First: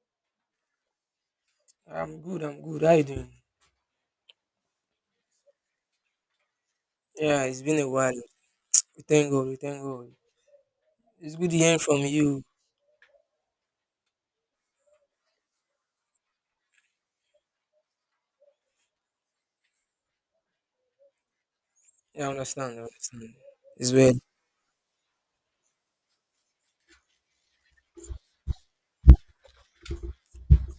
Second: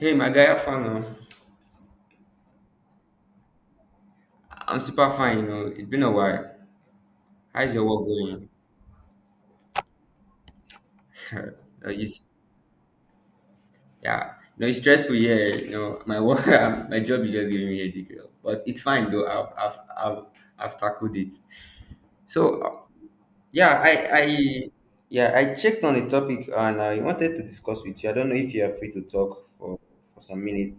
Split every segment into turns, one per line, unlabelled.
Hey, my guy, how far now?
I'm good, I'm good. How you doing?
I'm super fine, you know. It's been a while.
Yeah, it's
How's
been
your
a
work
while.
going?
We thank God, we thank God. It's good hearing
Uh,
from
it's,
you.
yeah, no, it's stressful, yeah. You know, my work, my job is just giving me a degree, but it's fine though. I've tackled it.
Yeah, I
So, uh,
understand, I understand.
yeah,
It's
I,
well.
I, yeah, I checked on the topic and I wanted to discuss with you. I don't know if you are free to talk for some minutes.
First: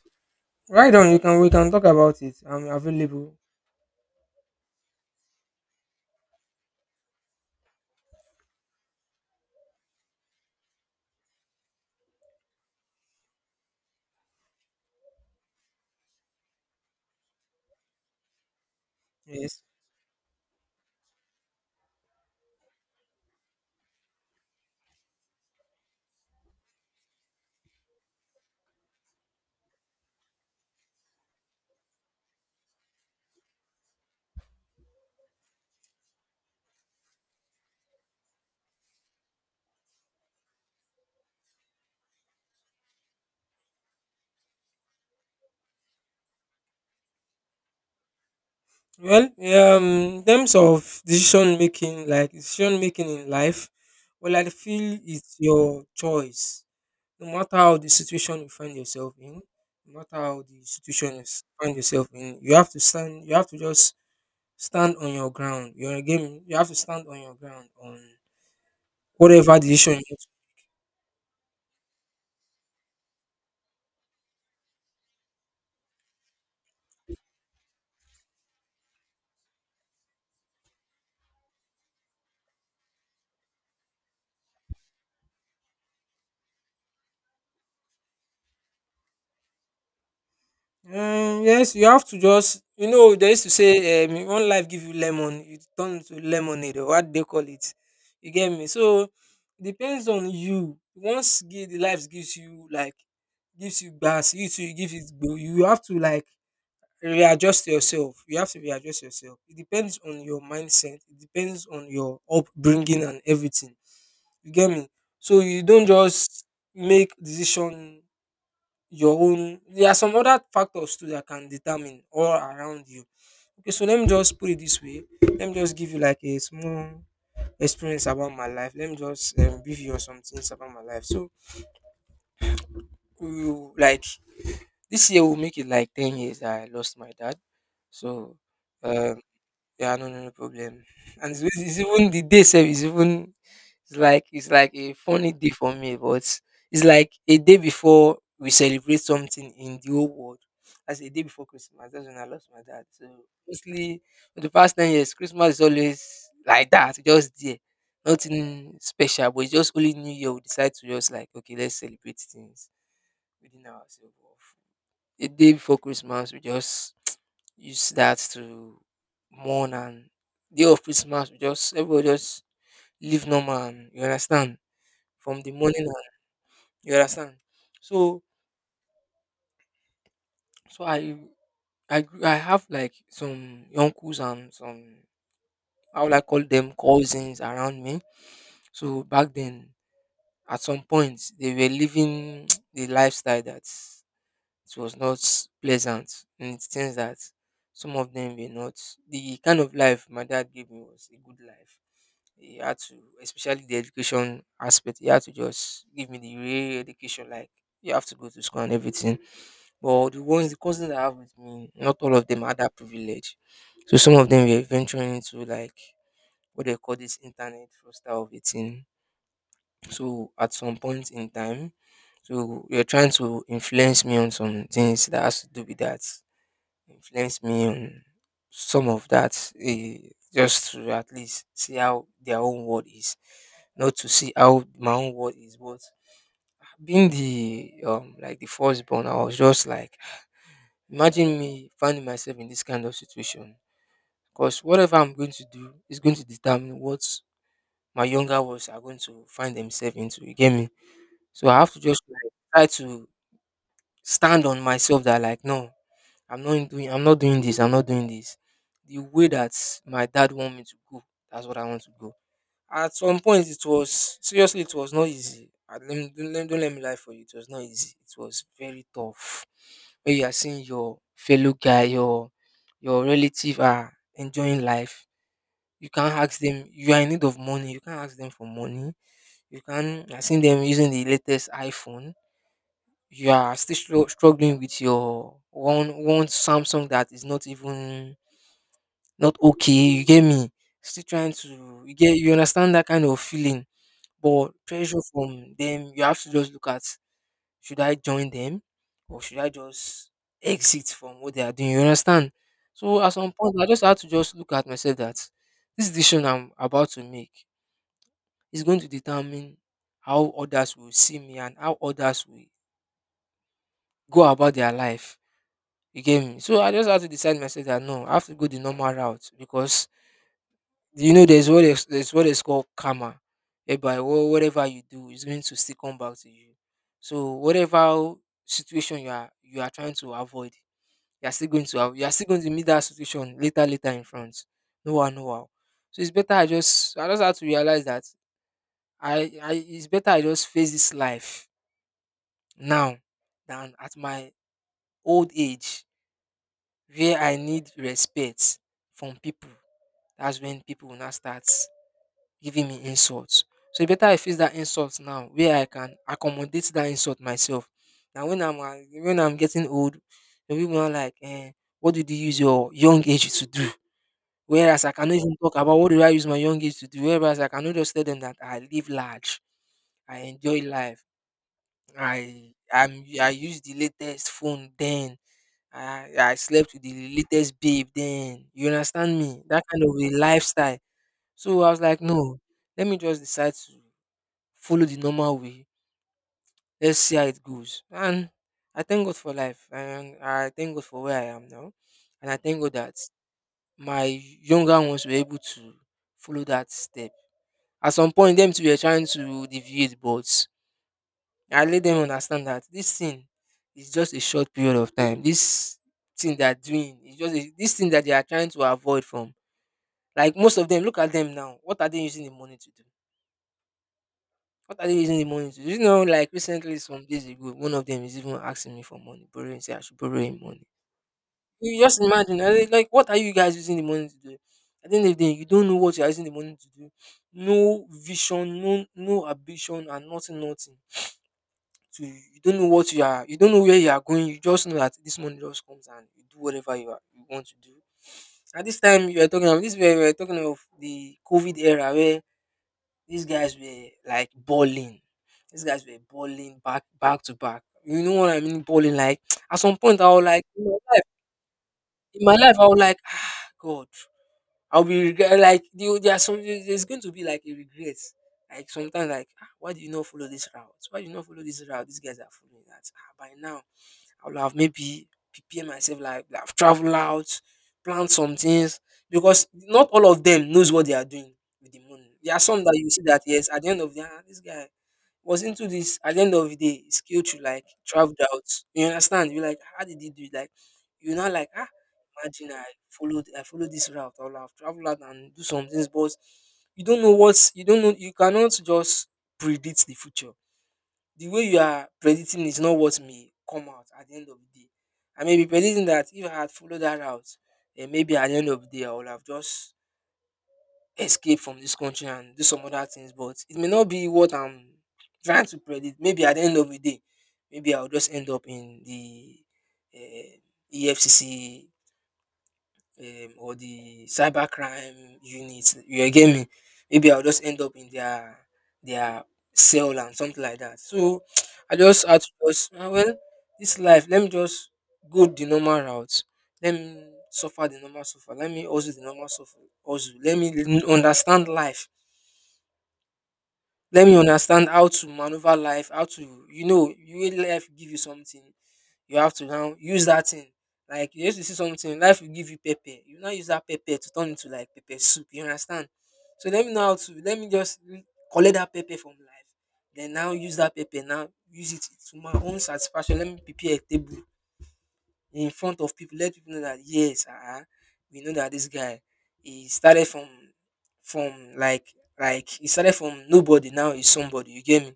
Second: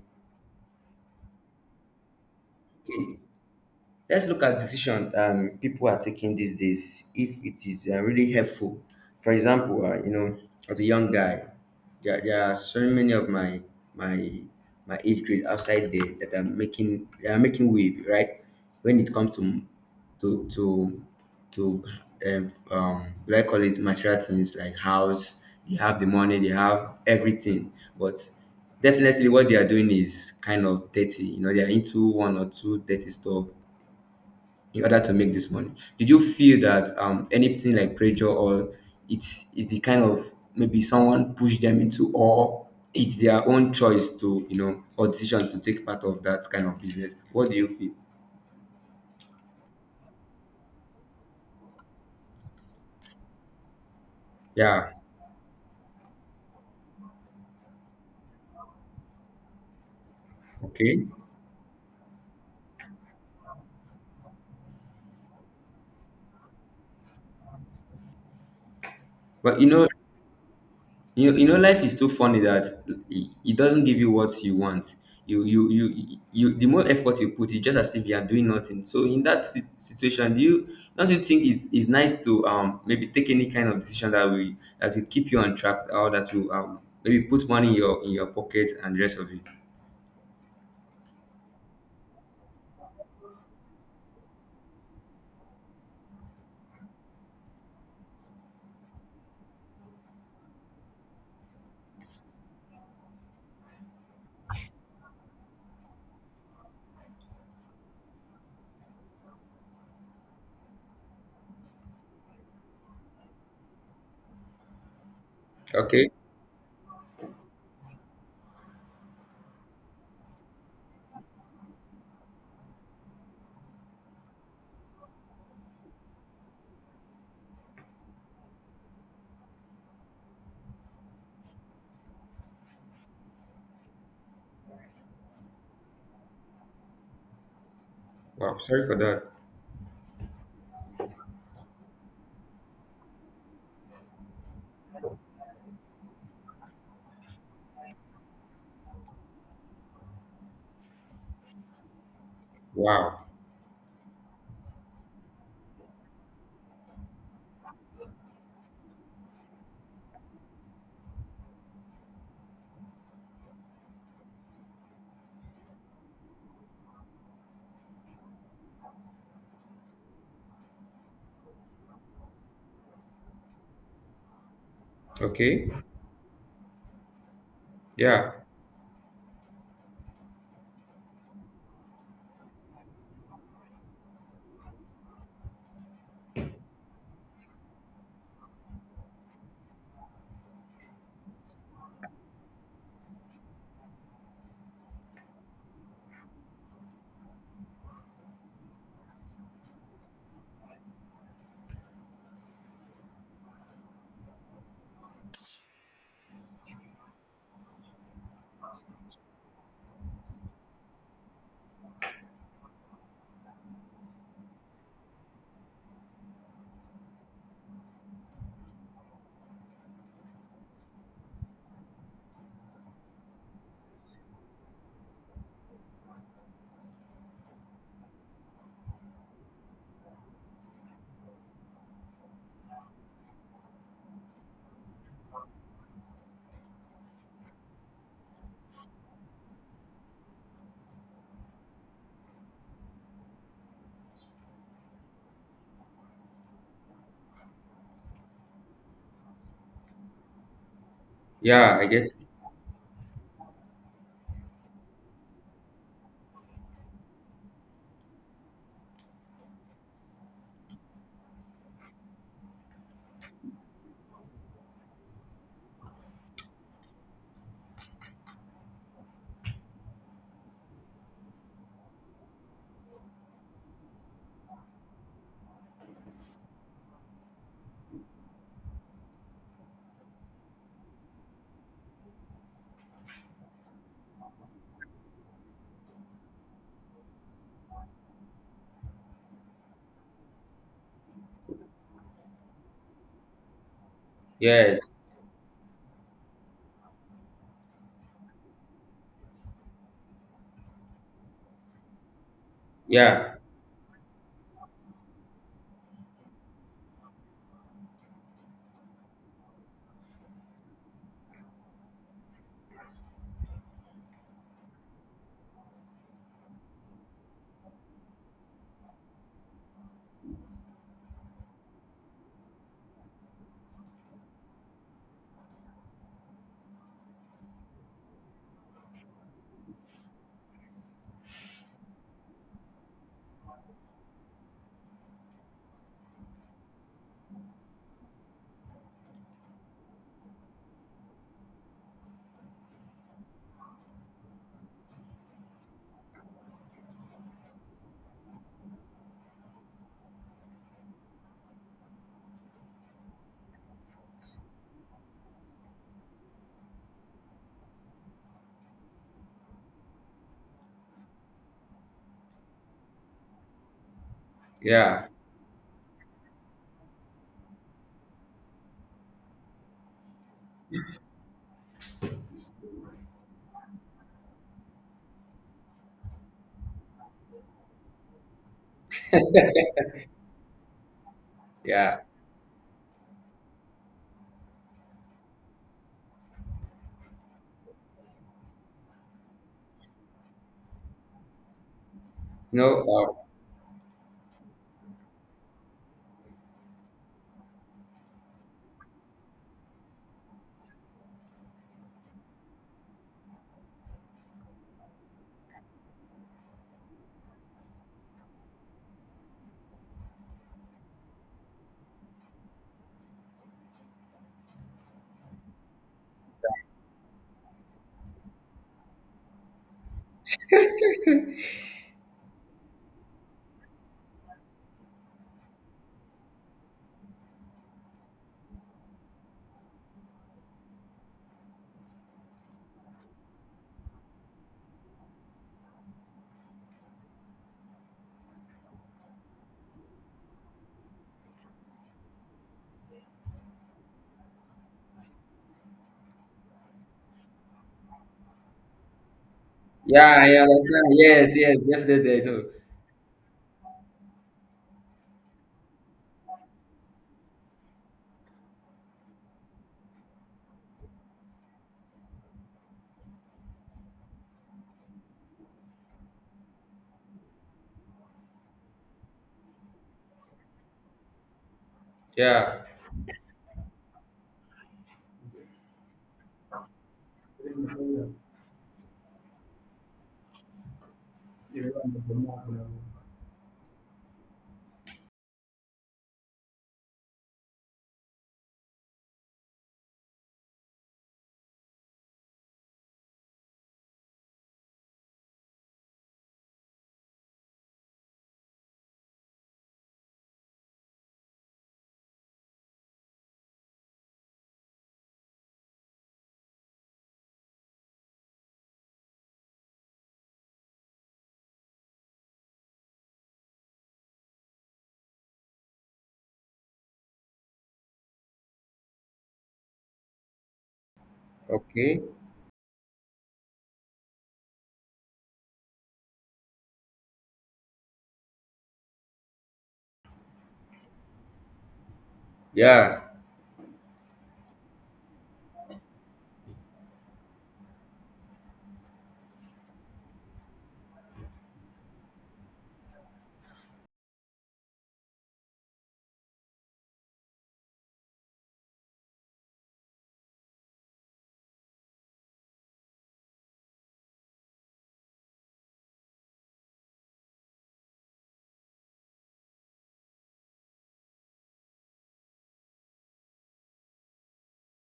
Right on, you can we can talk about it. I'm available.
Let's look at decision people are taking these days if it is really helpful. For example, you know, as a young guy, there are so many of my my age grade outside there that are making they are making wave right when it comes
Yes.
to to to to do I call it material things like house. They have the money, they have everything, but definitely what they are doing is kind of dirty. You know, they are into one or two dirty stuff in order to make this money. Did you feel that anything like pressure or it's the kind of maybe someone pushed them into, or it's their own choice to, you know, or decision to take part of that kind of business? What do you feel?
Well, yeah, in terms of decision making, like decision making in life, well, I
Yeah.
feel it's your choice. No matter how the situation you find yourself in, no matter how the
Okay.
situation find yourself in, you have to stand. You have to just stand on your ground. You have to stand on your ground on whatever
But you know,
decision you
you know life is so funny that it doesn't give you what you want. You The more effort you put, it's just as if you are doing nothing. So in that situation, do you don't you think it's nice to maybe take any kind of decision that will keep you on track, or that will maybe put money in your pocket and the rest of it?
make. Yes, you have to just they used to say, one life give you lemon, you turn to lemonade or what they call it. You get me? So, depends on you. The life gives you like gives you gas, you give it go. You have to like readjust yourself. You have to readjust yourself. It depends on your mindset. It depends on your upbringing and everything. You get me? So you don't
Okay.
just make decision your own. There are some other factors too that can determine all around you. Okay, so let me just put it this way. Let me just give you like a small experience about my life. Let me just give you some things about my life. So, you like this year will make it like 10 years that I lost my dad. So,
Wow, sorry for
um
that.
yeah, no, no, no problem. And it's even the day itself is even it's like a funny day for me, but it's like a day before we celebrate something in the whole world. That's a day before Christmas. That's when I lost my dad. So
Wow.
mostly for the past 10 years, Christmas is always like that, just there. Nothing special, but it's just only New Year we decide to just like okay, let's celebrate things within ourselves. The day before Christmas, we just use that to mourn, and day of Christmas, we just everybody just live normal. And, you understand? From the
Okay.
morning, and, you understand? So,
Yeah,
so I have like some uncles and some, how would I call them, cousins around me. So back then, at some point, they were living the lifestyle that it was not pleasant, and it seems that some of them were not. The kind of life my dad gave me was a good life. He had to, especially the education aspect, he had to just give me the real education, like you have to go to school and everything. But the ones, the cousins I have with me, not all of them had that privilege. So some of them were venturing into like what they call this internet fraudster of a thing. So at some point in time, so you're trying to influence me on some things that has to do with that, influence me on some of that, just to at least see how their own world is, not to see how my own world is. But being the like the firstborn, I was just like, imagine me finding myself in this kind of situation. Because whatever I'm going to do is going to determine what my younger ones are going to find themselves into. You get me? So I have
yeah,
to
I
just
guess.
like, try to stand on myself that like no, I'm not doing this, I'm not doing this. The way that my dad want me to go, that's what I want to go. At some point, it was not easy. I, let me, don't let me lie for you, it was not easy. It was very tough. When you are seeing your fellow guy, your relative are enjoying life. You can't ask them you are in need of money, you can't ask them for money. You can I seen them using the latest iPhone, you are still struggling with your one Samsung that is not even not okay, you get me? Still trying to, you understand that kind of feeling. But
Yes.
pressure from them, you have to just look at, should I join them or should I just exit from what they are doing? You understand? So at some
Yeah,
point I just had to just look at myself that this decision I'm about to make is going to determine how others will see me and how others will go about their life. You get me? So I just had to decide myself that no, I have to go the normal route, because there's what is, called karma, whereby whatever you do is going to still come back to you. So whatever situation you are trying to avoid, you are still going to meet that situation later in front, no one no how. So it's better, I just have to realize that, I it's better I just face this life now than at my old age where I need respect from people. That's when people will not start giving me insults. So it's better I face that insult now where I can accommodate that insult myself. Now when I'm getting old, the people are like, what did you use your young age to do? Whereas I
yeah,
cannot even talk about what did I use my young age to do. Whereas I cannot just tell them that I live large, I enjoy life, I use the latest phone then. I slept with the latest babe then. You understand me? That kind of a lifestyle. So I was
yeah,
like, no, let me just decide to follow the normal way. Let's see how it goes. And I thank God for life. And I thank God for where I am now. And I
you
thank God that
know.
my younger ones were able to follow that step. At some point, them too were trying to deviate, but I let them understand that this thing is just a short period of time. This thing they're doing is just a, this thing that they are trying to avoid from. Like most of them, look at them now. What are they using the money to do? What are they using the money to do? Like recently, some days ago, one of them is even asking me for money, borrowing, say I should borrow him money. You just imagine, I was like, what are you guys using the money to do? At the end of the day, you don't know what you're using the money to do. No vision, no ambition, and nothing, nothing. To you don't know what you are, you don't know where you are going. You just know that this money just comes and you do whatever you want to do. At this time, you are talking about this, where we are talking of the COVID era where these guys were like balling. These guys were balling back to back. You know what I mean? Balling like at some point I
Yeah,
was
I
like in my
understand.
life,
Yes, yes, definitely. I
in my
know.
life I was like, ah, God, I'll be regret, like there's some, there's going to be like a regret. Like sometimes like, ah, why do you not follow this route? Why do you not follow this route? These guys are following that. Ah, by now I would have maybe prepare myself, like I've traveled out, planned some things, because not all of them knows what they are doing with the money. There are
Yeah.
some that you see that yes, at the end of the day, ah, this guy was into this. At the end of the day, he's killed, you like traveled out. You understand? You're like, how did he do it? Like you're not like, ah, imagine I followed this route. I would have traveled out and do some things, but you don't know. You cannot just predict the future. The way you are predicting is not what may come out at the end of the day. I may be predicting that if I had followed that route, then maybe at the end of the day I would have just escaped from this country and do some other things. But it may not be what I'm trying to predict. Maybe at the end of the day, maybe I'll just end up in the EFCC, or the cybercrime unit. You get me? Maybe I'll just end up in their cell and something like that. So I
Okay.
just had to just, ah, well, this life. Let me just go the normal route. Let me suffer the normal suffer. Let me also the normal suffer. Also, let me understand life.
Yeah.
Let me understand how to maneuver life. How to you will life give you something, you have to now use that thing. Like you used to see something, life will give you pepper. You now use that pepper to turn into like pepper soup. You understand? So let me know how to let me just re- collect that pepper from life. Then now use that pepper. Now use it to my own satisfaction. Let me prepare a table in front of people. Let people know that yes, ah, we know that this guy he started from like like he started from nobody. Now he's somebody. You get me?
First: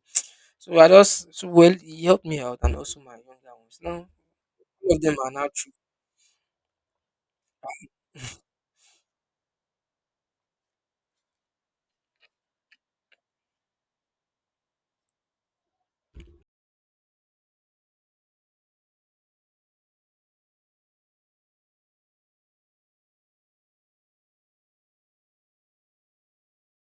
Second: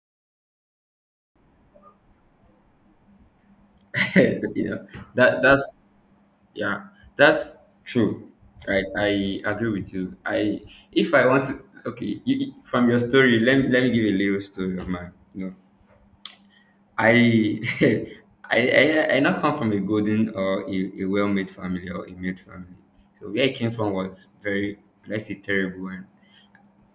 So I just well, he helped me out and also my younger ones. Now
You know
all of them are
that
now
that's,
true.
yeah, that's true, right. I agree with you. I If I want to, okay, from your story, let me give a little story of mine, you know. I I not come from a golden or a well-made family or a made family, so where I came from was very, let's say, terrible.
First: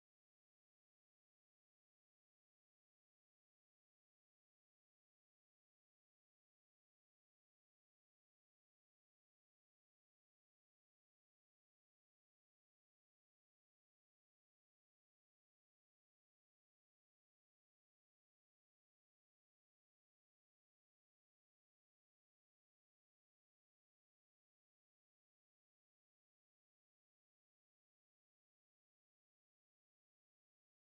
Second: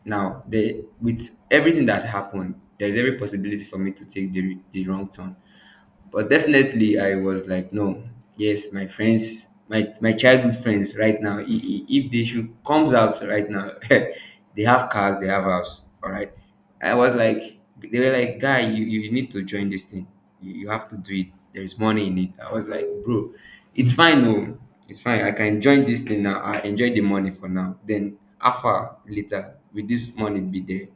Now the with everything that happened, there is every possibility for me to take the wrong turn, but definitely, I was like, no, yes, my friends, my childhood friends, right now, if the issue comes out right now, they have cars, they have house, all right. I was like, they were like, guy, you need to join this thing. You have to do it. There is money in it. I was like, bro, it's fine, no, it's fine. I can join this thing now. I enjoy the money for now. Then, after later, with this money be there,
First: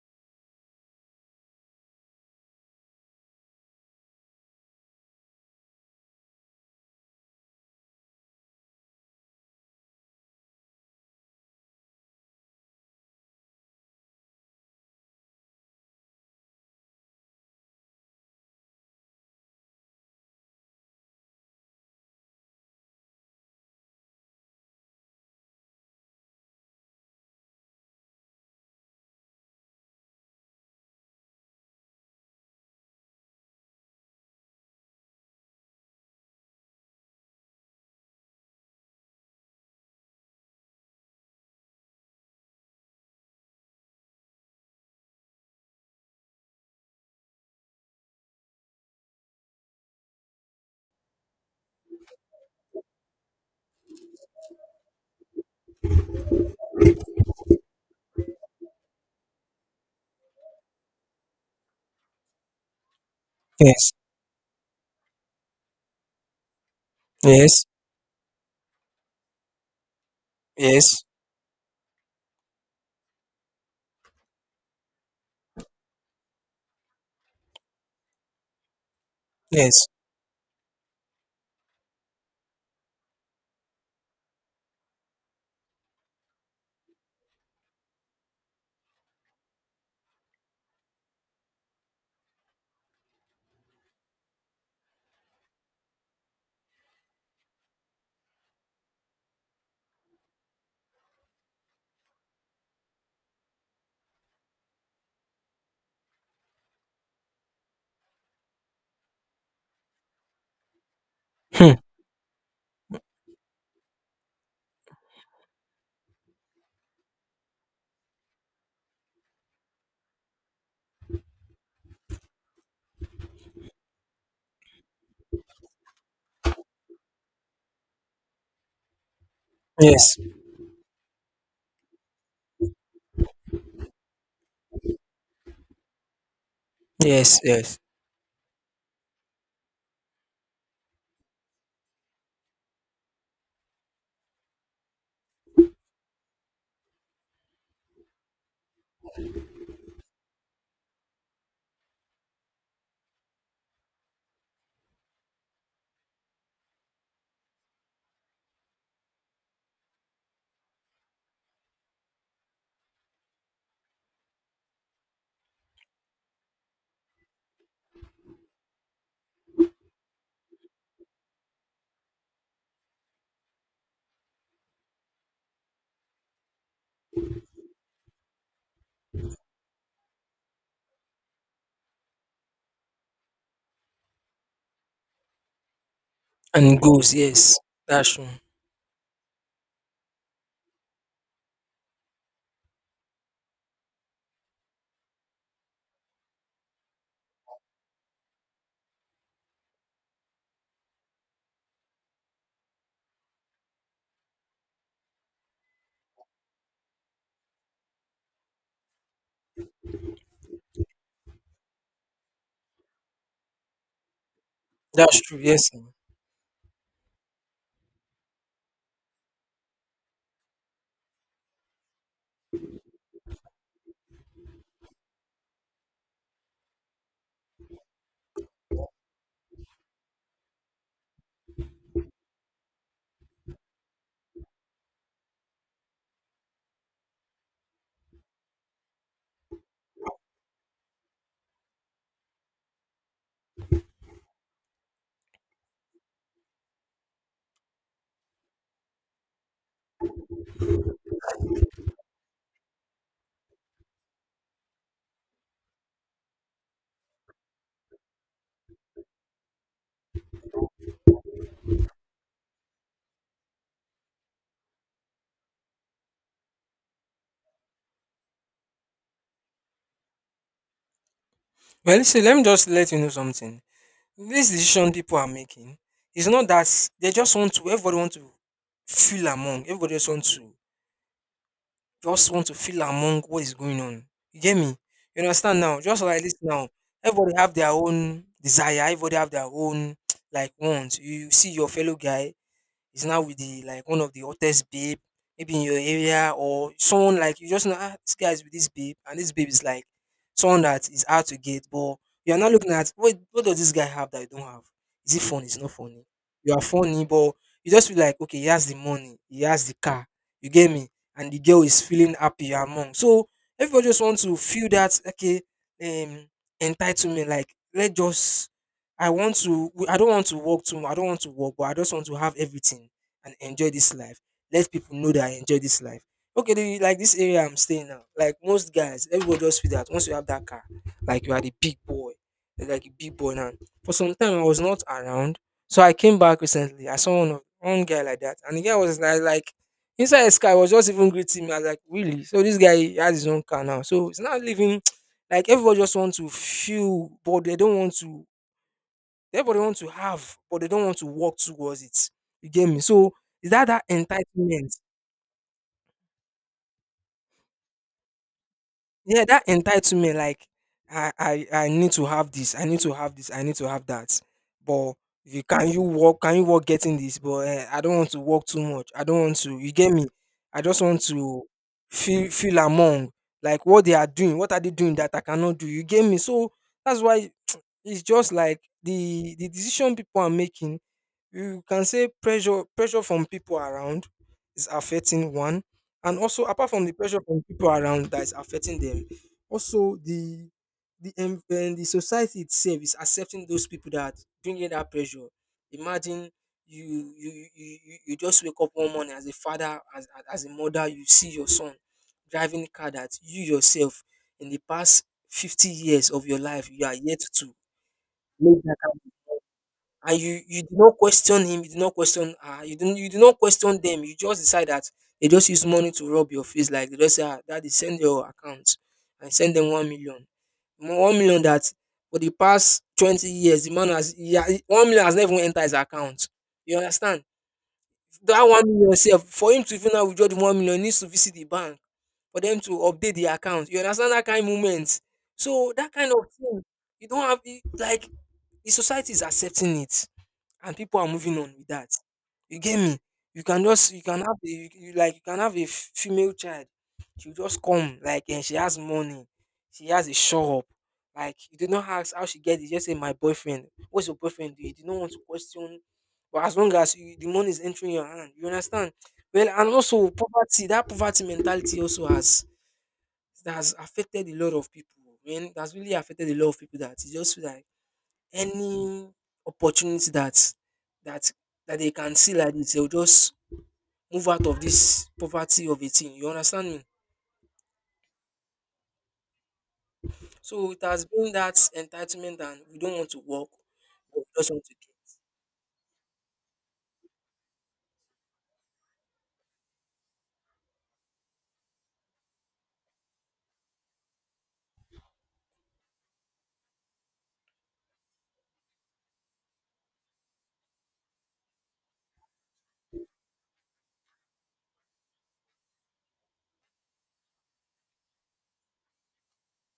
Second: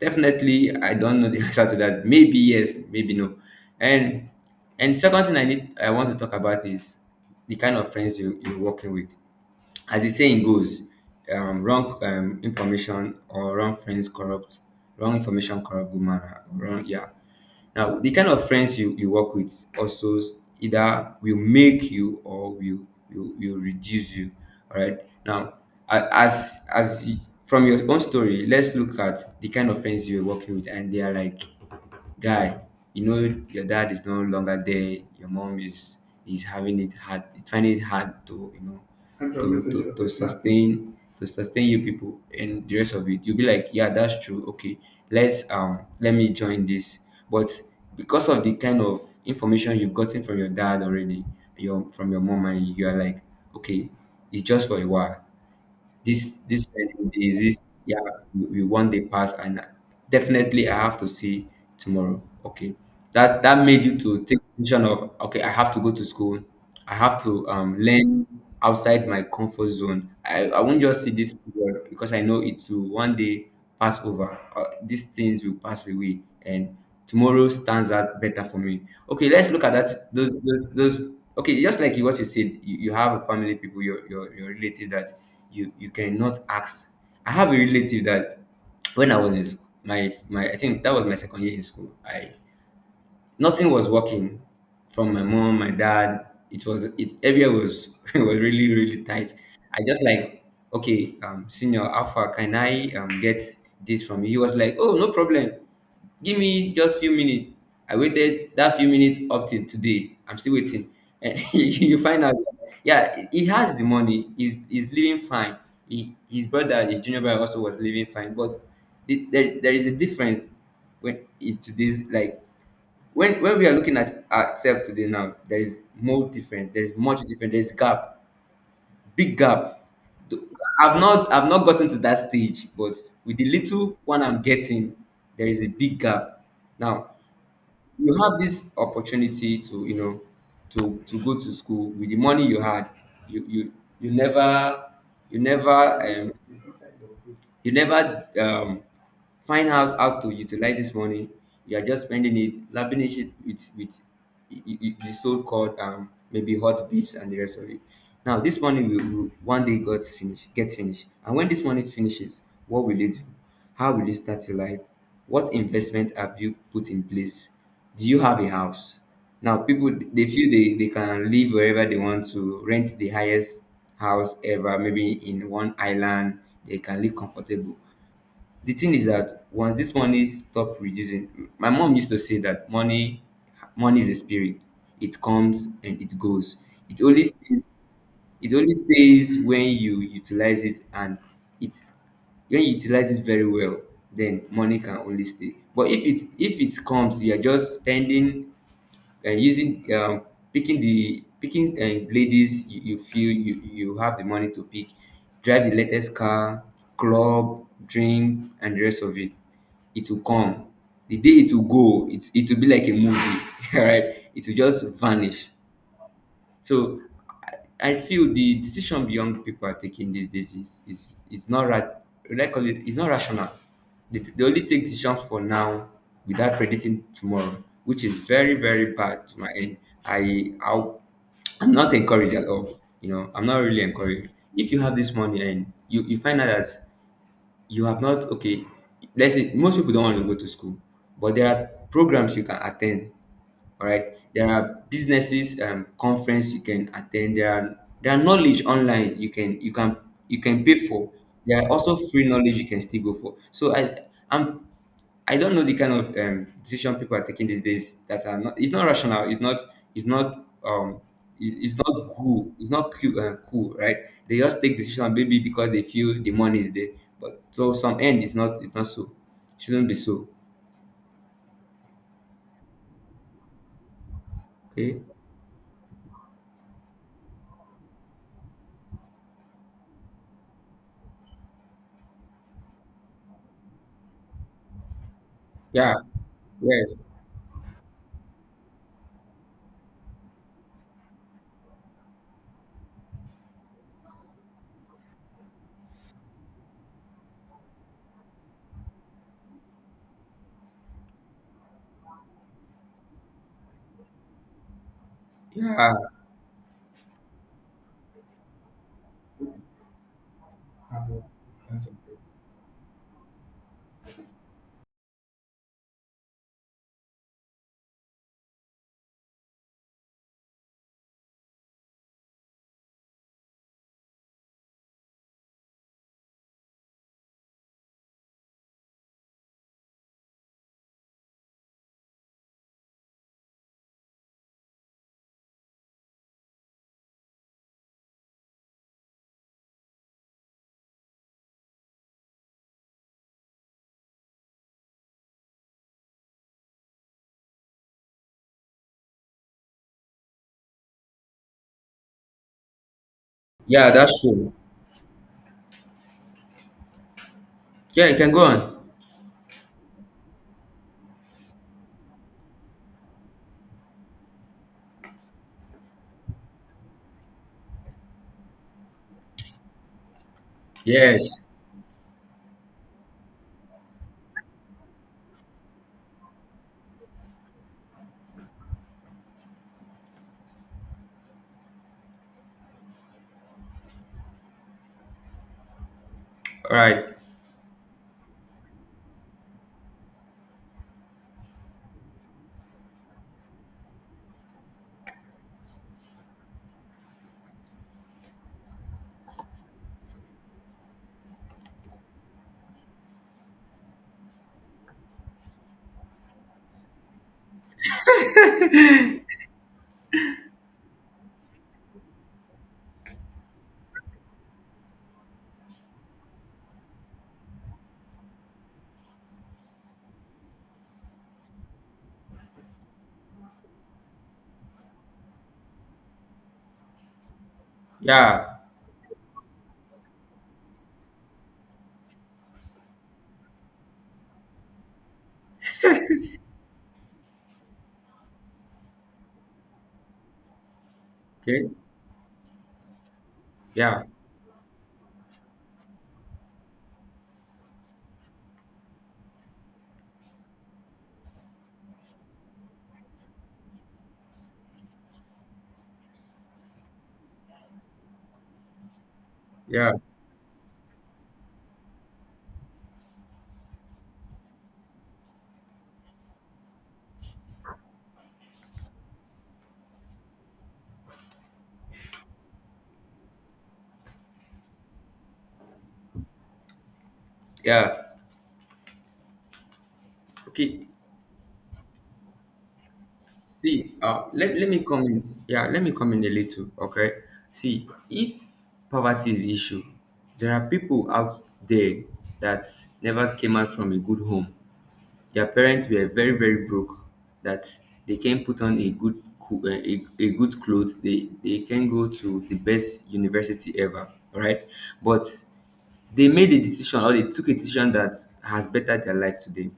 definitely, I don't know the answer to that. Maybe yes, maybe no. And second thing I want to talk about is the kind of friends you're working with. As the saying goes, wrong information or wrong friends corrupt, wrong information corrupt good manner wrong, yeah. Now the kind of friends you work with also either will make you or will will reduce you, all right. Now as from your own story, let's look at the kind of friends you're working with, and they are like, guy, you know your dad is no longer there, your mom is having it hard, it's finding it hard to, you know, to to sustain, to sustain you people and the rest of it. You'll be like, yeah, that's true, okay, let's let me join this. But because of the kind of information you've gotten from your dad already, your from your mom, and you are like, okay, it's just for a while, this pending days, this, yeah, we one day pass, and definitely I have to see tomorrow. Okay, that made
Yes,
you to take decision of, okay, I have to go to school, I have to
yes,
learn outside my comfort zone. I won't
yes,
just see this period because I know it will one day pass over. These things will pass away, and tomorrow stands out better for me. Okay, let's look at
yes.
that. Those okay, just like you, what you said, you have a family, people, your relative that you cannot ask. I have a relative that when I was in I think that was my second year in school, I nothing was working from my mom, my dad. It was it everywhere was it was really really tight. I just like, okay, senior, how far can I um get this from you? He was like, oh, no problem. Give me just few minutes. I waited that few minutes up till today. I'm still waiting, and
Hmm,
you find out. Yeah, he has the money. He's living fine. He, his brother, his junior brother, also was living fine. But the, there is a difference when in today's, like, when we are looking at ourselves today, now there is more different, there is much different, there is gap, big gap.
yes,
Th- I've not gotten to that stage, but with the little one I'm getting, there is a big gap now.
yes, yes.
You have this opportunity to, you know, to go to school with the money you had. you you you never, you never um, you never um find out how to utilize this money. You are just spending it, lavish it with the so-called maybe hot babes and the rest of it. Now this money will one day got finish, get finished, and when this money finishes, what will you do? How will you start your life? What investment have you put in place? Do you have a house? Now people they feel they can live wherever they want, to rent the highest house ever, maybe in one island, they can live comfortable. The thing is that once this money stop reducing, my mom used to say that money is a spirit. It comes and it goes.
And
It
goals,
only
yes.
stays,
That's true.
it only stays when you utilize it, and it's when you utilize it very well, then money can only stay. But if it comes, you are just spending and using picking uh ladies, you feel you have the money to pick, drive the latest car, club, drink, and the rest of it, it will come. The day it will go, it will be like a movie, all right, it will just
That's true,
vanish.
yes. Mm.
So I feel the decision young people are taking these days is is not right. Like, call it, it's not rational. They only take decisions for now without predicting tomorrow, which is very very bad to my end. I I'll, I'm not encouraged at all. You know, I'm not really encouraged. If you have this money, and you find out that you have not, okay, let's say most people don't want to go to school, but there are programs you can attend, all right, there are businesses um conference you can attend, there are knowledge online you can, you can pay for, there are also free knowledge you can still go for. I'm I don't know the kind of um decision people are taking these days that are not, it's not rational, it's not, it's not um it's not cool, it's not cool, cool, right. They just take decision maybe because they feel the money is there, but so some end is not, it's not so, shouldn't be so.
Well, listen, let me just let you know something. This decision
Okay.
people are making is not that they just want to, everybody want to feel among, everybody just want to feel among what is going on. You get me? You understand now?
Yeah.
Just like this now,
Yes.
everybody have their own desire, everybody have their own like wants. You see your fellow guy, is now with the like one of the hottest babe, maybe in your area or someone like you just know ah, this guy is with this babe and this babe is like someone that is out to get, but you are not looking at what does this guy have that you don't have? Is it funny? It's not
Yeah.
funny. You are funny, but you just feel like okay, he has the money, he has the car, you get me, and the girl is feeling happy you're among. So everybody just want to feel that okay, um entitlement, like let's just I don't want to work too much. I don't want to work, but I just want to have everything and enjoy this life. Let people know that I enjoy this life. Okay, the, like this area I'm staying now. Like most guys, everybody just feel that once you have that car, like you are the big boy. You're like a big boy now. For some time I was not around. So I came back recently. I saw one guy like that. And the guy was like inside the sky was just even greeting me. I was like, really? So this guy he has his own car now. So it's not living. like everybody just want to feel, but they don't want to. Everybody want to have, but they don't want to work towards it. You get me? So, is that that
Yeah, that's true.
entitlement.
Yeah, you can go on.
Yeah, that entitlement, like I need to have this, I need to have this, I need to have that. But if you can you work, can you work getting this? But I don't want to work too much. I don't want to. You get me? I just want
Yes.
to feel among like what they are doing. What are they doing that I cannot do? You get me? So that's why it's just like the decision people are making. You can say pressure from people around is affecting one. And also, apart
All
from the
right.
pressure from people around that is affecting them, also the and the society itself is accepting those people that bringing that pressure. Imagine you just wake up one morning as a father, as as a mother, you see your son driving a car that you yourself in the past 50 years of your life you are yet to make that, and you did not question him, you did not question her, you did not question them. You just decide that they just use money to rub your face, like they just say, ah, daddy, send your account and send them ₦1,000,000. ₦1,000,000 that for the past 20 years, the man has yeah, ₦1,000,000 has never even entered his account. You understand? That
Yeah.
₦1,000,000 self, for him to even now withdraw the ₦1,000,000, he needs to visit the bank for them to update the account. You understand that kind of moment? So that kind of thing, you don't have it, like the society is accepting it and people are moving on with
Okay.
that. You get me? You
Yeah.
can have a, you like you can have a female child. She will just come like and she has money. She has a shop. Like you do not ask how she get it. Just say my boyfriend. What's your boyfriend do? You do not want to question. But as long as you, the money is entering your hand, you understand. Well, and
Yeah.
also poverty. That poverty mentality also has that has affected a lot of people. I mean, that's really affected a lot of people. That it's just like any opportunity that that that they can see like this, they'll just move out of this poverty of a thing. You understand me?
Yeah.
So it
Okay.
has been that entitlement and we don't want to work, but we just want
Let
to
me
get.
come in. Yeah, let me come in a little. Okay. See, if poverty is the issue, there are people out there that never came out from a good home. Their parents were very very broke, that they can not put on a good a good clothes. They can go to the best university ever, all right? But they made a decision, or they took a decision that has bettered their life today.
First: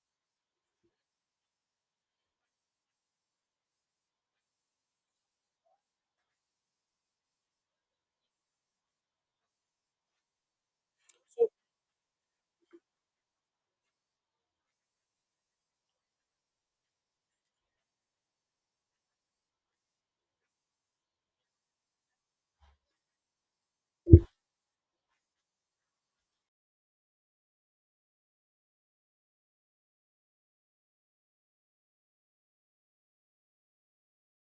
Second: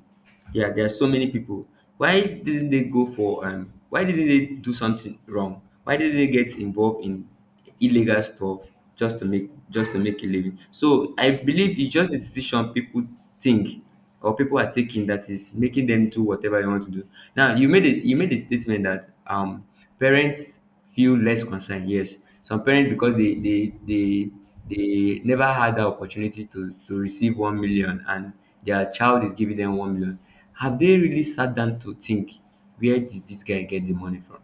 Yeah, there are so many people. Why didn't they go for um, why didn't they do something wrong? Why didn't they get involved in illegal stuff just to make, just to make a living? So I believe it's just the decision people think or people are taking that is making them do whatever you want to do. Now, you made a statement that parents feel less concerned. Yes. Some parents, because they never had the opportunity to receive 1 million, and their child is giving them 1 million. Have they really sat down to think, where did this guy get the money from?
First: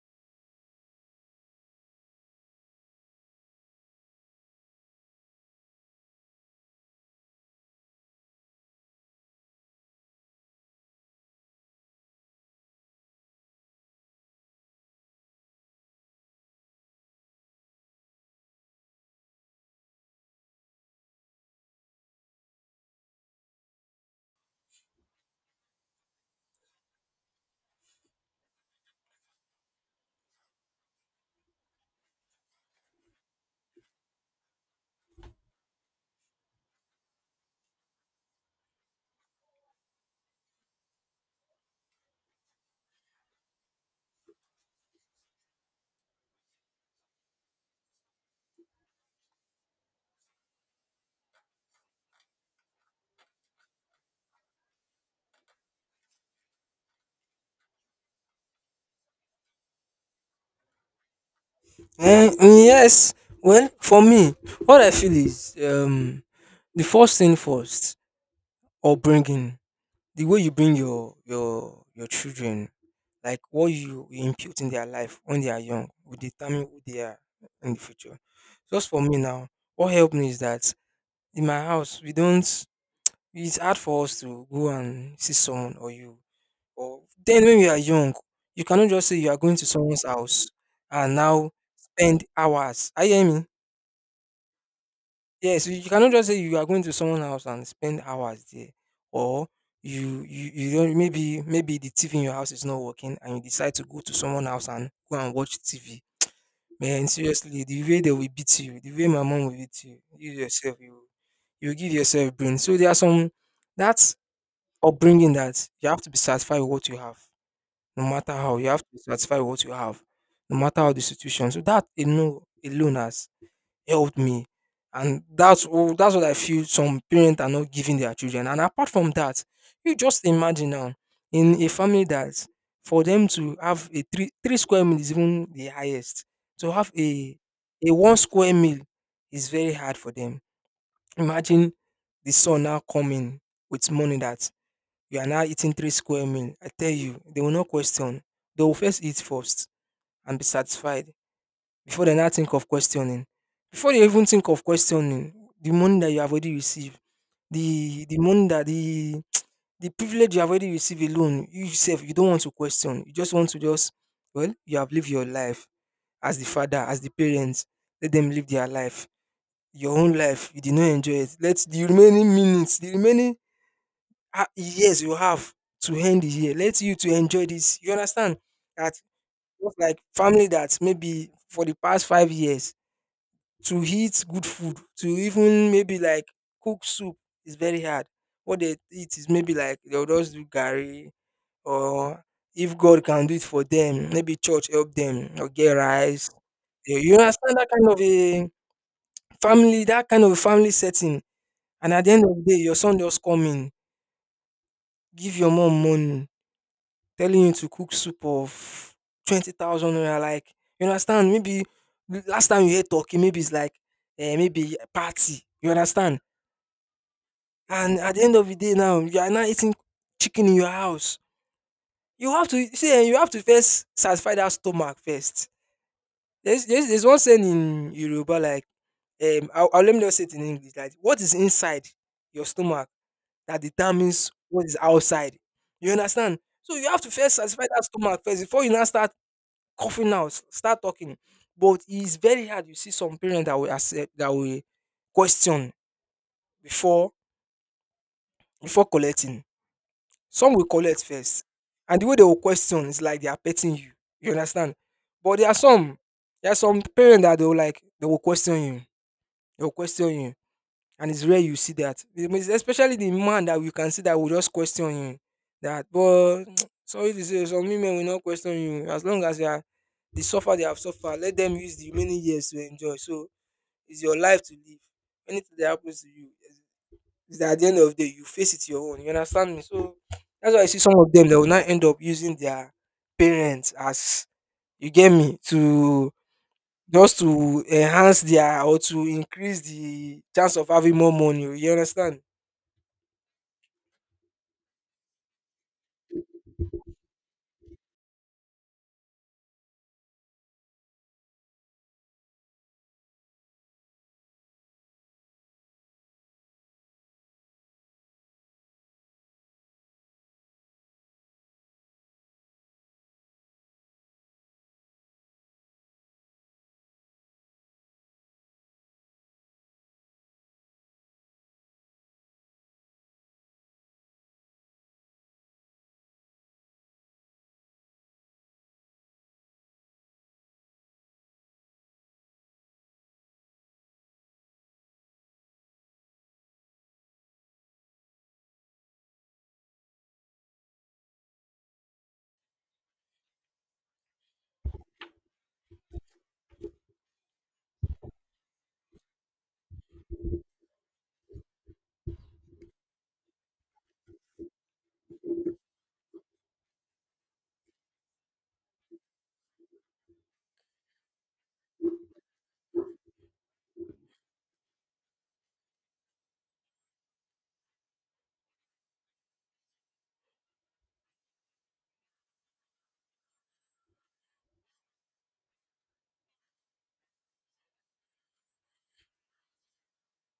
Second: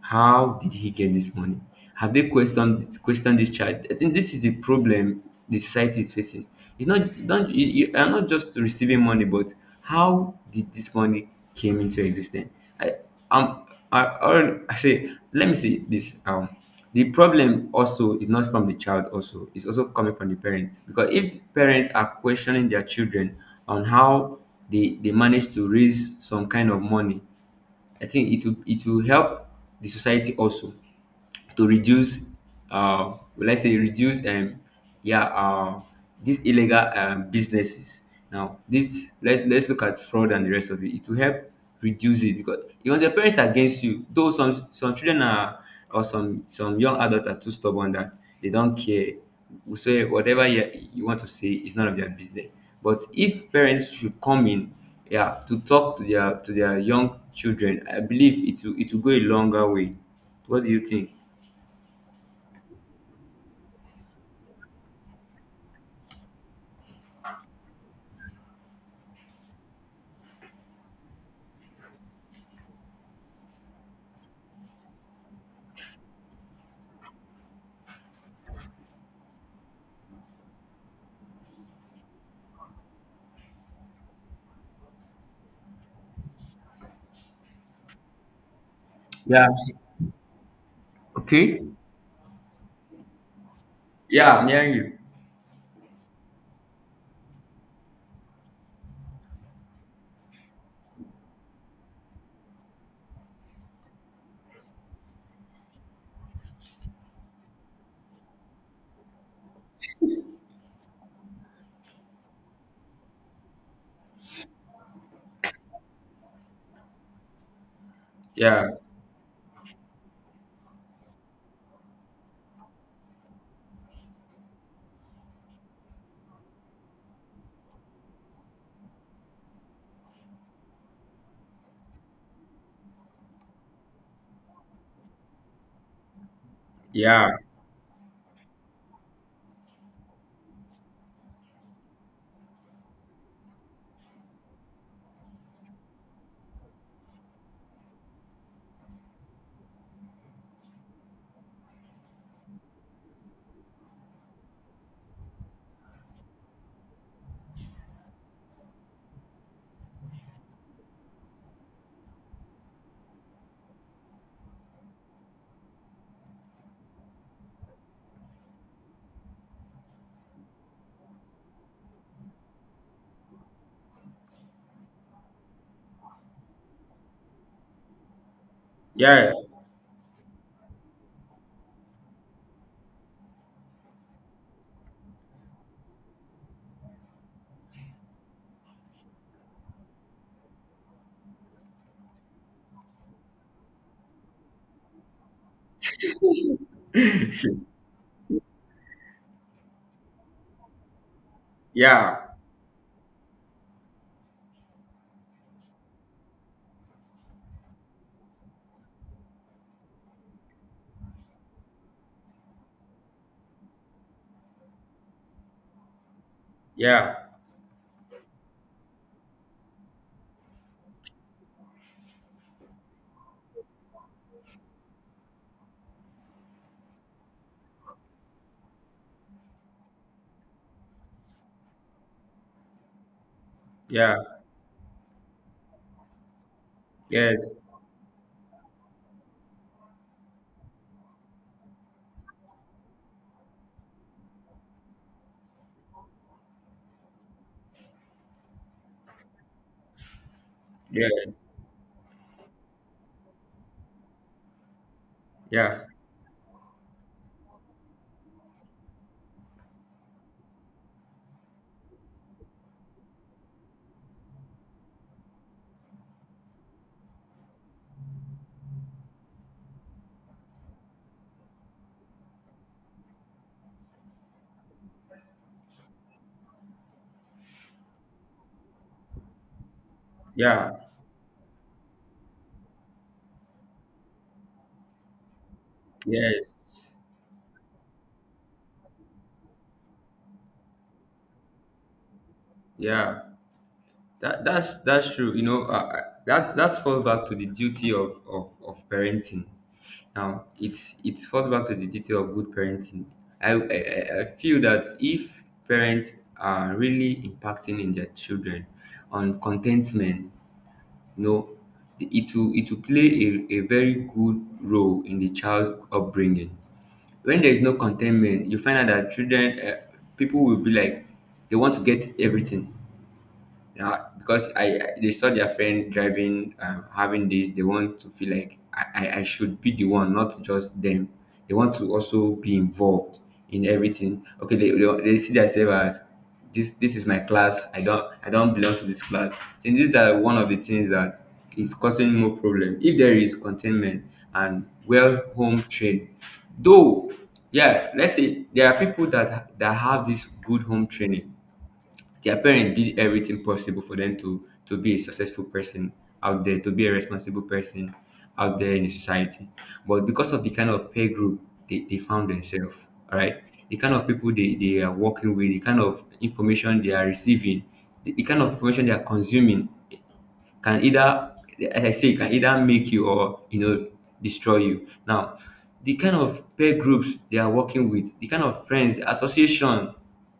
How did he get this money? Have they questioned this child? I think this is the problem the society is facing. It's not, don't you are not just receiving money, but how did this money came into existence? I um I say, let me see this, the problem also is not from the child, also it's also coming from the parent, because if parents are questioning their children on how they manage to raise some kind of money, I think it will help the society also to reduce, well, let's say reduce, yeah, these illegal businesses. Now, this let's look at fraud and the rest of it, it will help reduce it, because your parents are against you, though some children are, or some young adults are too stubborn that they don't care, will say whatever you want to say is none of their business. But if parents should come in, yeah, to talk to their young children, I believe it will go a longer way. What do you think?
Eh, mm, yes. Well, for me, what I feel is the first thing first, upbringing, the way you bring your your children. Like what you impute in their life when they are young will determine who they are in the future. Just for me now, what helped me is that in my house, we don't, it's hard for us to go and see someone or you. Or then when we are young, you cannot just say you are
Yeah.
going to someone's house and now
Okay.
spend hours. Are you hear me?
Yeah, I'm hearing you.
Yes, you cannot just say you are going to someone's house and spend hours there, or you don't maybe the TV in your house is not working and you decide to go to someone's house and go and watch TV. Man, seriously, the way they will beat you, the way my mom will beat you, you yourself, you give yourself brain. So there are some, that's upbringing, that you have to be satisfied with what you have, no matter how. You
Yeah,
have to be satisfied with what you have, no matter how the situation. So that alone, alone has helped me. And that's what I feel some parents are not giving their children. And apart from that, you just imagine now in a family that for them to have a three square meal is even the highest. To have
yeah,
a one square meal is very hard for them. Imagine the son now coming with money that you are now eating three square meal. I tell you, they will not question. They will first eat first and be satisfied before they now think of questioning. Before they even think of questioning, the money that you have already received, the money that the, the privilege you have already received alone, you yourself, you don't want to question. You just want to just, well, you have lived your life as the father, as the parents. Let them live their life. Your own life, you did not enjoy it. Let the remaining minutes, the remaining years you have to end the year, let you to enjoy this. You understand that?
yeah.
Just like family that maybe for the past 5 years to eat good food, to even maybe like cook soup is very hard. What they eat is maybe like they'll just do gari, or if God can do it for them, maybe church help them or get rice. You understand that kind of a family, that kind of family setting. And at the
Yeah,
end of the day, your son just come in, give your mom money, telling you to cook soup of 20,000 naira. Like, you understand? Maybe last time you heard talking, maybe it's like, maybe party. You understand?
yeah,
And at the end of the day now you are now eating chicken in your house. You have to see, eh, you have to first satisfy that stomach first. There's, one saying in Yoruba, like, I'll let me just say it in English, like what is inside your stomach that
yeah.
determines what is outside. You understand? So you have to first
Yes.
satisfy that stomach first before you now start start talking. But it's very hard. You see some parents that will accept that will question before collecting. Some will collect
Yeah,
first, and the way they will question is like they are petting you. You understand? But there are
yeah,
some, parents that they will like they will question you. They will question you. And it's rare you see that. It means, especially the man that you can see that will just question you. That but, sorry to say, some women will not question you. As long as you are, they suffer, they have suffered, let them use the remaining years to enjoy. So it's your life to live. Anything that happens to you, is that at the end of the day, you face it your own. You understand me? So that's why I
yeah.
see some of them that will not end up using their parents as, you get me, to
Yes.
just to enhance their or to increase the chance of having more money. You understand?
Yeah. That's true. You know, that's fall back to the duty of parenting. Now, it's falls back to the duty of good parenting. I feel that if parents are really impacting in their children on contentment, you know, it will play a very good role in the child's upbringing. When there is no contentment, you find out that children, people will be like, they want to get everything, yeah, because they saw their friend driving, having this, they want to feel like I should be the one, not just them. They want to also be involved in everything. Okay, they see themselves as this. This is my class. I don't belong to this class. And these are one of the things that is causing more problem. If there is containment and well home trained, though, yeah, let's say there are people that have this good home training, their parents did everything possible for them to be a successful person out there, to be a responsible person out there in the society, but because of the kind of peer group they found themselves, all right, the kind of people they are working with, the kind of information they are receiving, the kind of information they are consuming, can either, as I say, it can either make you or destroy you. Now, the kind of peer groups they are working with, the kind of friends, the association,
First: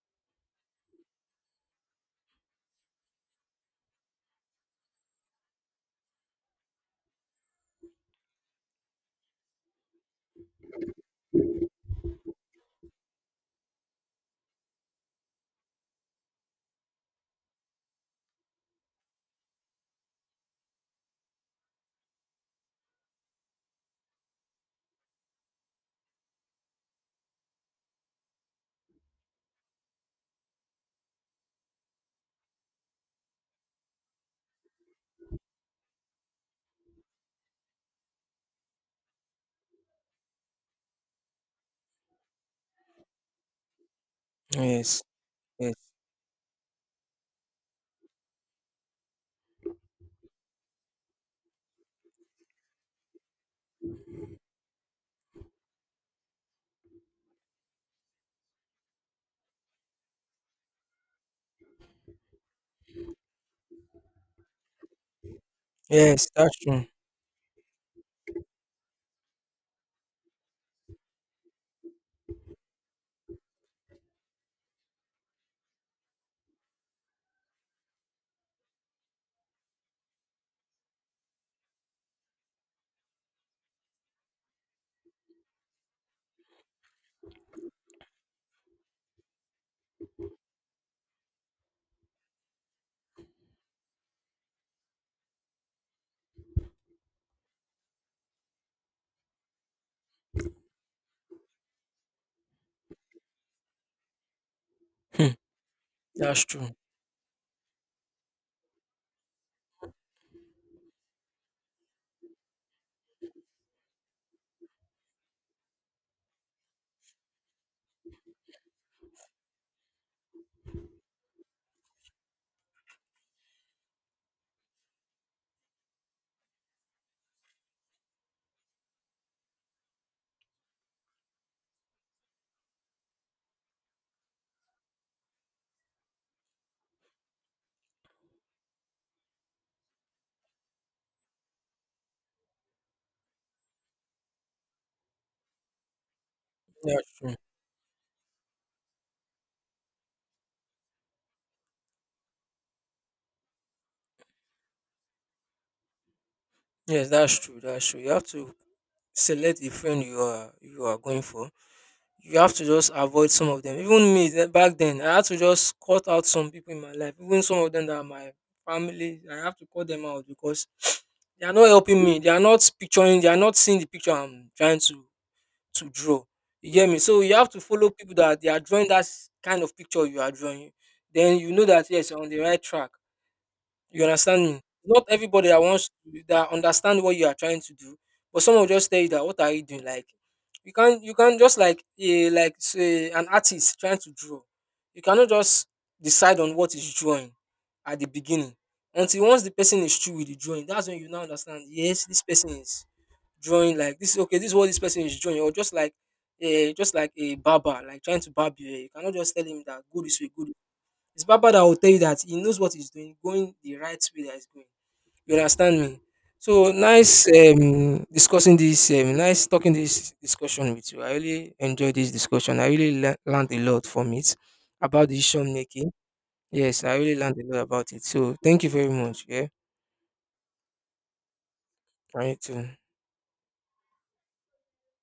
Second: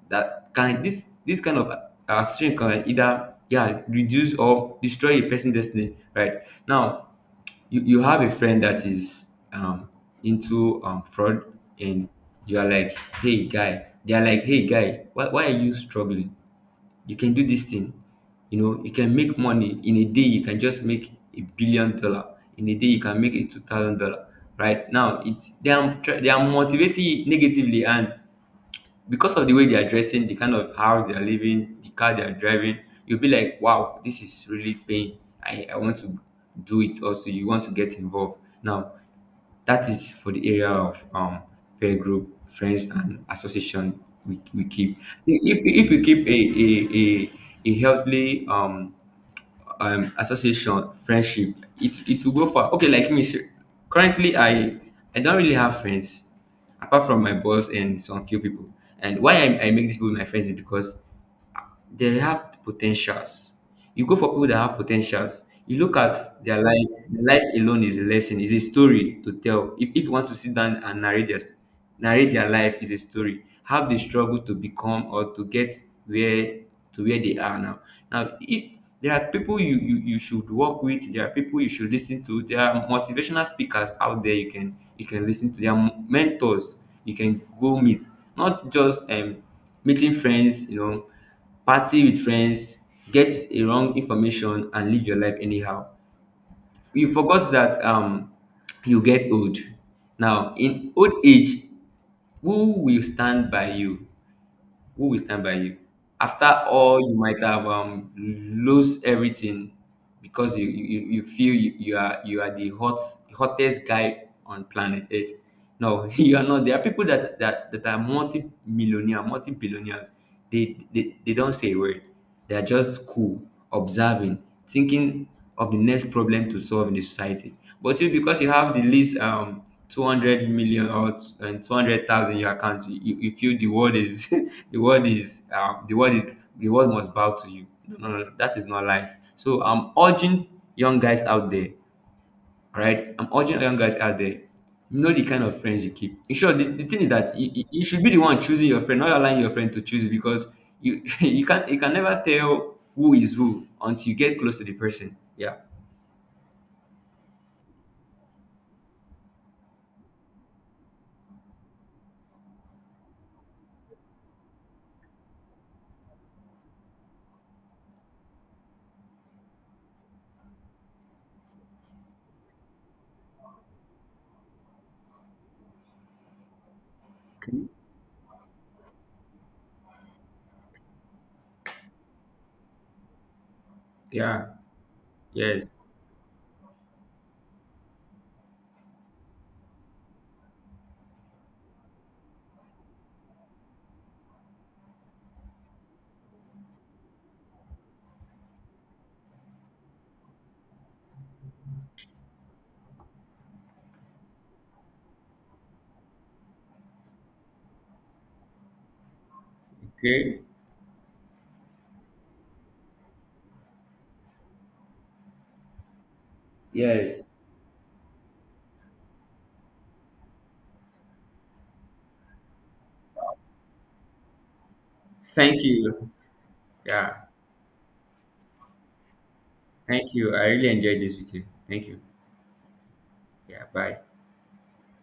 that can this kind of association can either, yeah, reduce or destroy a person's destiny. Right now, you have a friend that is um into fraud, and you are like hey guy they are like, hey, guy, why are you struggling? You can do this thing, you can make money in a day, you can just make $1 billion in a day, you can make a $2,000. Right now, it they are motivating you negatively, and because of the way they are dressing, the kind of house they are living, the car they are driving, you'll be like, wow, this is really paying. I want to do it also. You want to get involved. Now, that is for the area of peer group, friends, and association we keep.
Yes,
If,
yes.
if we keep a healthy association friendship, it will go far. Okay, like currently, I don't really have friends apart from my boss and some few people, and why I make these people my friends is because they have potentials. You go for people that have potentials. You look at
Yes, that's
their
true.
life. Their life alone is a lesson. Is a story to tell. If you want to sit down and narrate their life, is a story. How they struggle to become or to get where to where they are now. Now, if there are people you should work with, there are people you should listen to. There are motivational speakers out there. You can listen to. There are mentors you can go meet. Not just meeting friends. You know, party with friends, get a wrong information and live your life anyhow. You forgot that you get old. Now in old age, who will stand by you? Who will
Hmm.
stand by you?
That's
After
true.
all, you might have lose everything, because you feel you are the hottest guy on planet earth. No, you are not. There are people that are multi-millionaire multi-billionaires. They don't say a word. They are just cool, observing, thinking of the next problem to solve in the society. But you, because you have the least 200 million and 200,000 in your account, you feel the world is, um, the world is, the world must bow to you. No, no, no, that is not life. So I'm urging young guys out there, right? I'm urging young guys out there, know the kind of friends you keep. In short, the thing is
That's true.
that you should be the one choosing your friend, not allowing your friend to choose, because you you can never tell who is who until you get close to the person. Yeah.
Yes, that's true. That's true. You have to select the friend you are going for. You have to just avoid some of them. Even me, back then, I had to just cut out some people in my life. Even some of them that are my family, I have to cut them out because they are not helping me. They are not picturing. They are not seeing the picture I'm trying to draw. You get me? So you have to follow people that they are drawing that kind of picture you are drawing. Then you know that yes, you're on the right track. You understand
Yeah.
me? Not everybody that
Yes.
understand what you are trying to do, but some will just tell you that what are you doing? Like you can't just like a like say an artist trying to draw. You cannot just decide on what is drawing at the beginning. Until once the person is through with the drawing, that's when you now understand, yes, this person is drawing like this, okay, this is what this person is drawing, or just like a barber, like trying to barb your hair. You cannot just tell him that go this way,
Okay.
go, it's Baba that will tell you that he knows what he's doing, going the right way that he's going. You understand me? So
Yes.
nice discussing this, nice talking this discussion with you. I really enjoyed this discussion. I really learned a lot from it about decision
Thank
making.
you.
Yes, I
Yeah.
really learned a lot about it. So thank you very much. Yeah.
Thank you. I really enjoyed this with you. Thank you.
All right too.
Yeah. Bye.